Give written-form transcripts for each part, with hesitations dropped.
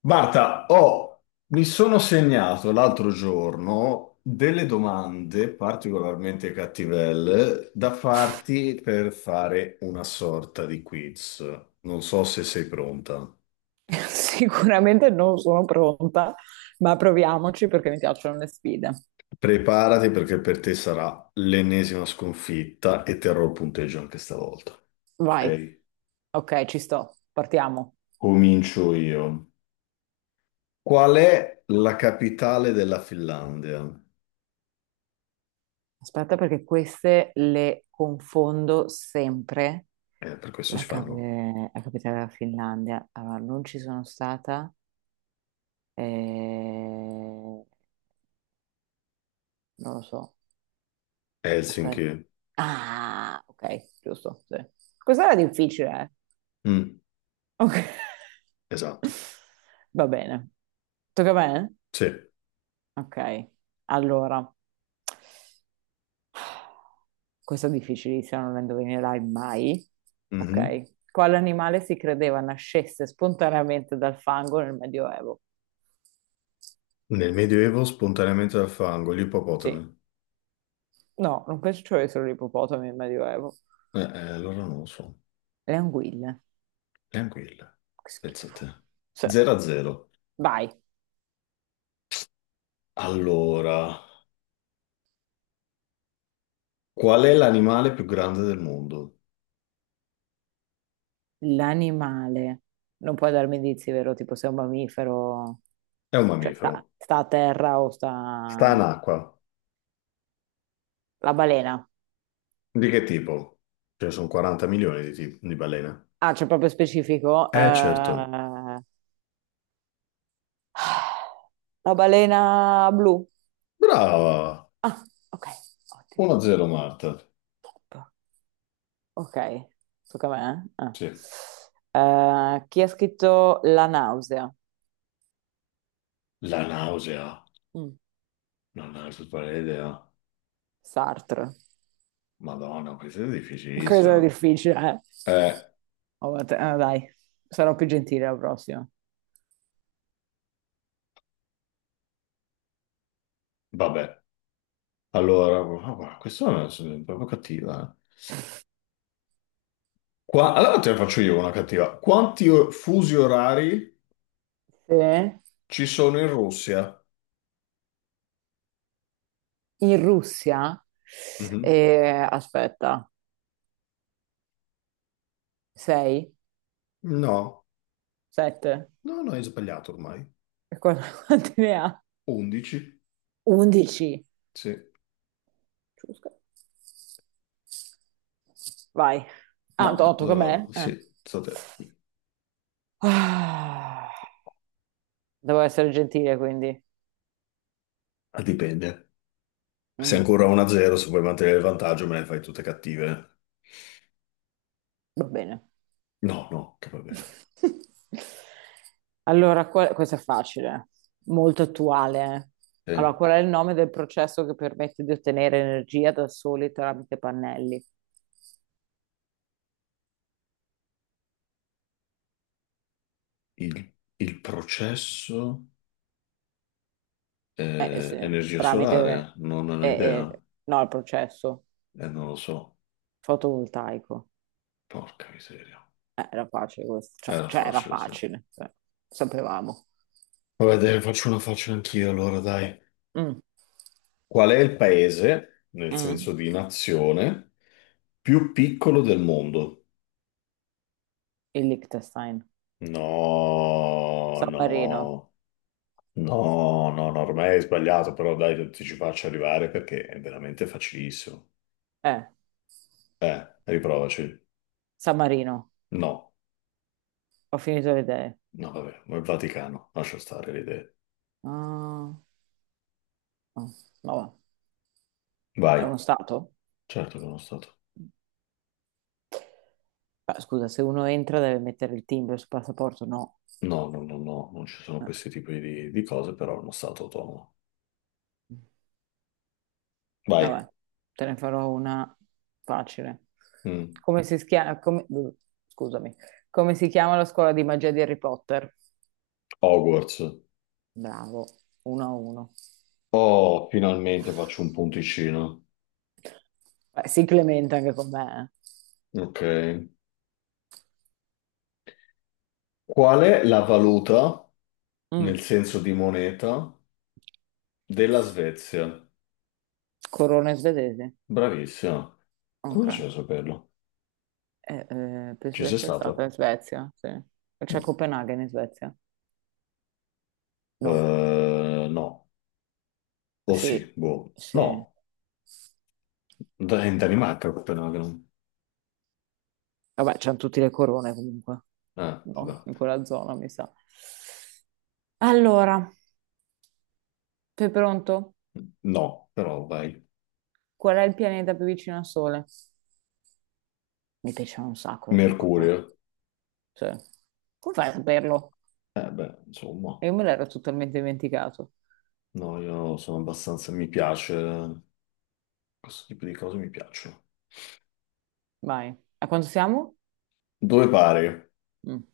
Marta, mi sono segnato l'altro giorno delle domande particolarmente cattivelle da farti per fare una sorta di quiz. Non so se sei pronta. Sicuramente non sono pronta, ma proviamoci perché mi piacciono le sfide. Preparati perché per te sarà l'ennesima sconfitta e terrò il punteggio anche stavolta. Vai. Ok? Ok, ci sto, partiamo. Comincio io. Qual è la capitale della Finlandia? Aspetta perché queste le confondo sempre. Per questo si La, cap- fanno eh, la capitale della Finlandia. Allora, non ci sono stata. eh, Non lo so. Aspetta. Helsinki. Ah, ok, giusto. Sì. Questa era difficile, eh. Mm, Ok. esatto. Va bene. Tocca a me? Sì. Ok, allora, questo è difficilissimo, non lo indovinerai mai. Mhm. Ok, quale animale si credeva nascesse spontaneamente dal fango nel Medioevo? Nel Medioevo spontaneamente dal fango, gli Sì, ippopotami. no, non penso ci fossero solo gli ippopotami nel Medioevo. Eh, allora non lo so, Le anguille, neanche il. che Pensa a schifo. te. Cioè, 0 a 0. vai, Allora, qual è l'animale più grande del mondo? l'animale. Non puoi darmi indizi, vero? Tipo se è un mammifero, È un cioè sta, mammifero. sta a terra o Sta sta... in acqua. La balena. Di che tipo? Ce ne sono 40 milioni di balene. Ah, c'è proprio specifico. Certo. La balena blu. Brava! Ah, ok, ottimo. 1 a 0 Marta. Ok, tocca a me. Eh? Sì. Ah. Chi ha scritto La nausea? La nausea. Mm, Non è super idea. Sartre. Madonna, questa è Questo è difficilissima. difficile, eh? Eh, Oh, vabbè, dai, sarò più gentile la prossima. vabbè. Allora, ah, guarda, è proprio cattiva, eh. Allora te ne faccio io una cattiva. Fusi orari Sì. ci sono in Russia? In Russia, Mhm. Aspetta, 6, No, 7, no, no, hai sbagliato ormai. quanti ne ha? 11? 11. Sì. Giusto. Vai. Ah, No, tocca a dove me? vado? Sì, state... Ah, devo essere gentile, quindi. Ah, dipende. Se è Mm, ancora 1-0, se vuoi mantenere il vantaggio, me le fai tutte cattive. va bene. No, no, che va bene. Allora, questo è facile, molto attuale. Eh. Allora, Eh, qual è il nome del processo che permette di ottenere energia da soli tramite pannelli? il processo Eh, eh, è se- energia tramite... solare? Non ne ho eh, idea. no, il processo Non lo so. fotovoltaico. Porca miseria. Era facile questo, cioè, Era cioè, era facile, sì. facile, cioè, sapevamo. Vabbè, te ne faccio una faccia anch'io, allora, dai. Mm, Qual è il paese, nel mm. senso di nazione, più piccolo del mondo? Il Liechtenstein, No, San Marino, no, no, no, no, ormai hai sbagliato, però dai, ti ci faccio arrivare perché è veramente facilissimo. eh, Riprovaci. San Marino, No, ho finito le idee. no, vabbè, ma il Vaticano, lascia stare le idee. Ah, no, vabbè. Vai. È uno stato? Certo che è uno stato. Beh, scusa, se uno entra deve mettere il timbro sul passaporto, no. No, no, no, no, non ci sono Eh, questi tipi di cose, però è uno stato autonomo. Vai. vabbè, te ne farò una facile. Mm. Come si schia- come- Scusami. Come si chiama la scuola di magia di Harry Potter? Hogwarts. Bravo, uno a uno. Oh, finalmente faccio un punticino. Beh, si clementa anche con me. Ok. Qual è la valuta, eh. nel Mm, senso di moneta, della Svezia? Corona svedese. Bravissima. Come Ok. facevo a saperlo? Penso Ci di sei essere stata stata? in Svezia, sì. C'è No. Copenaghen in Svezia? No, No. O sì, sì, boh. sì. No. In Danimarca, Copenaghen. Vabbè, c'hanno tutte le corone comunque, no? Vabbè. In quella zona, mi sa. Allora, sei pronto? No, però vai. Qual è il pianeta più vicino al Sole? Mi piaceva un sacco da Mercurio. piccola. Sì. Come fai a saperlo? Eh beh, insomma. Io me l'ero totalmente dimenticato. No, io sono abbastanza... Mi piace... questo tipo di cose mi piacciono. Vai. A quanto siamo? Due pari. Mm.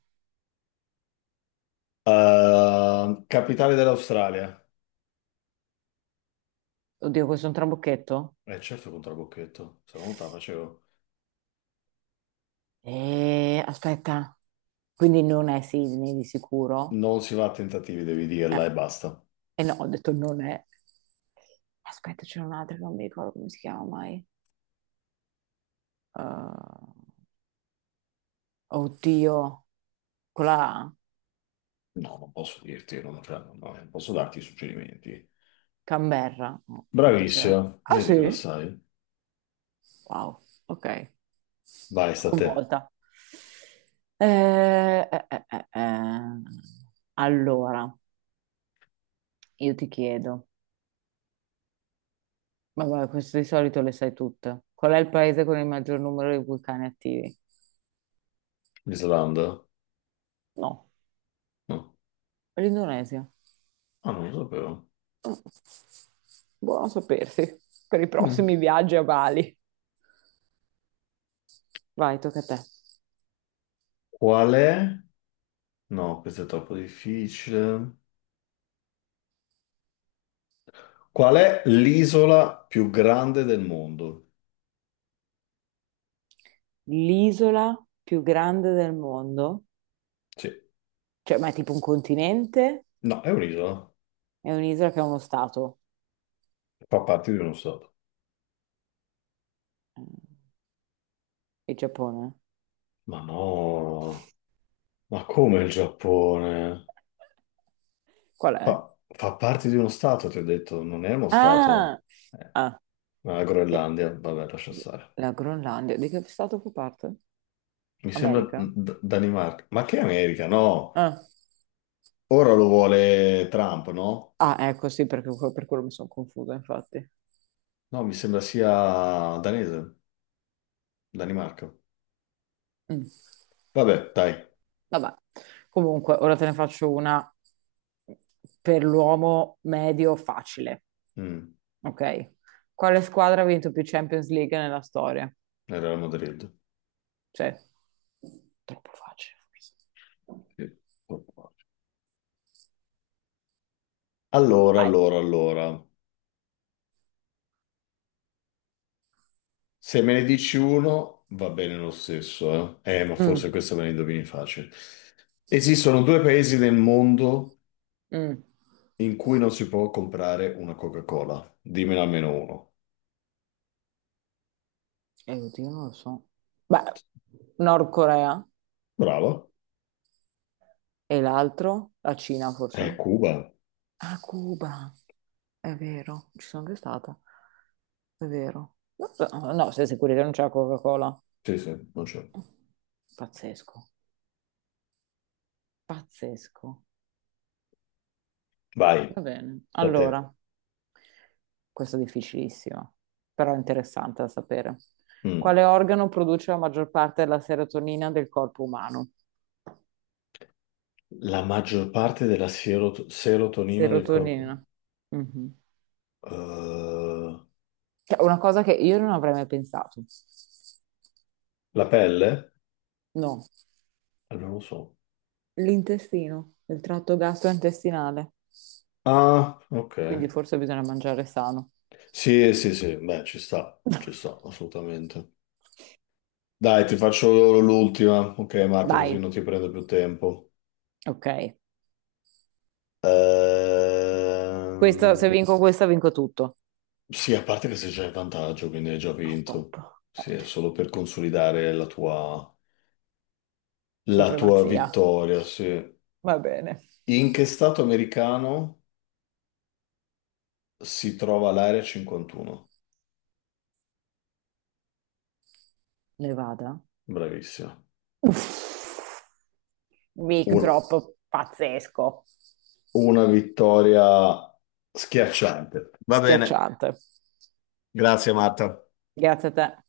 Capitale dell'Australia. Oddio, questo è un trabocchetto? Eh certo contro la Bocchetto, se no non te la facevo. Aspetta, quindi non è Sydney di sicuro? Non si va a tentativi, devi dirla Eh, e basta. eh no, ho detto non è. Aspetta, c'è un'altra che non mi ricordo come si chiama mai. Eh, oddio, quella No, non posso dirti, non, cioè, non- no, non posso darti suggerimenti. Canberra. No, non può essere- Bravissimo, Ah vedi che la sì? sai. Wow, ok. Vai, sta a te. Sconvolta. Eh, eh, eh, eh, eh. Allora, io ti chiedo. Ma guarda, questo di solito le sai tutte. Qual è il paese con il maggior numero di vulcani attivi? Islanda? No, No. l'Indonesia. Ah, non lo sapevo. Mm, buono sapersi per i Mm. prossimi viaggi a Bali. Vai, tocca a te. Qual è? No, questo è troppo difficile. Qual è l'isola più grande del mondo? L'isola più grande del mondo, Sì. cioè, ma è tipo un continente? No, è un'isola. È un'isola che è uno stato. Fa parte di uno stato. Mm, il Giappone. Ma no, ma come il Giappone? Qual è? Fa parte di uno stato, ti ho detto, non è uno stato. Ah, Eh, ah, ma la eh, Groenlandia, vabbè, lascia stare. la Groenlandia. Di che stato fa parte? America? Danimarca. Ma che America? No, Ah, ora lo vuole Trump, no? ah, ecco, sì, perché per quello mi sono confusa, infatti. No, mi sembra sia danese, Danimarca. Mm. Vabbè, dai, Vabbè, comunque, ora te ne faccio una per l'uomo medio facile, mm, ok? Quale squadra ha vinto più Champions League nella storia? era la Madrid. Cioè, troppo facile, forse. Sì. Allora, Vai. allora, allora. Se me ne dici uno, va bene lo stesso, eh? Ma forse Mm, questa me la indovini facile. Esistono due paesi nel mondo mm. in cui non si può comprare una Coca-Cola. Dimmene almeno uno. Oddio, non lo so. Beh, Nord Corea Bravo. e l'altro, la Cina, È forse? Cuba. A Cuba, è vero, ci sono anche stata, è vero. No, no, no, sei sicuri che non c'è la Coca-Cola? Sì, sì, non c'è. Pazzesco. Pazzesco. Vai, Va bene. da te. Allora, questo è difficilissimo, però è interessante da sapere. Mm. Quale organo produce la maggior parte della serotonina del corpo umano? La maggior parte della serotonina del corpo. Serotonina. Mhm. Eh, Cioè, una cosa che io non avrei mai pensato. la pelle? No. Allora, non lo so. L'intestino, il tratto gastrointestinale. Ah, ok. Quindi forse bisogna mangiare sano. Sì, sì, sì, beh, ci sta, assolutamente. Dai, ti faccio l'ultima. Ok, Marta, Dai, così non ti prendo più tempo. ok. Questa, se Ehm, vinco questa, vinco tutto. sì, a parte che se c'è il vantaggio, quindi hai già Oh, top. vinto. Sì, è Ottimo. solo per consolidare la tua Supremazia. vittoria, sì. Va bene. In che stato americano si trova l'area 51? Nevada. Bravissima. Uff. Mic Un- drop pazzesco. una vittoria schiacciante. Va bene, Schiacciante. grazie Marta. Grazie a te.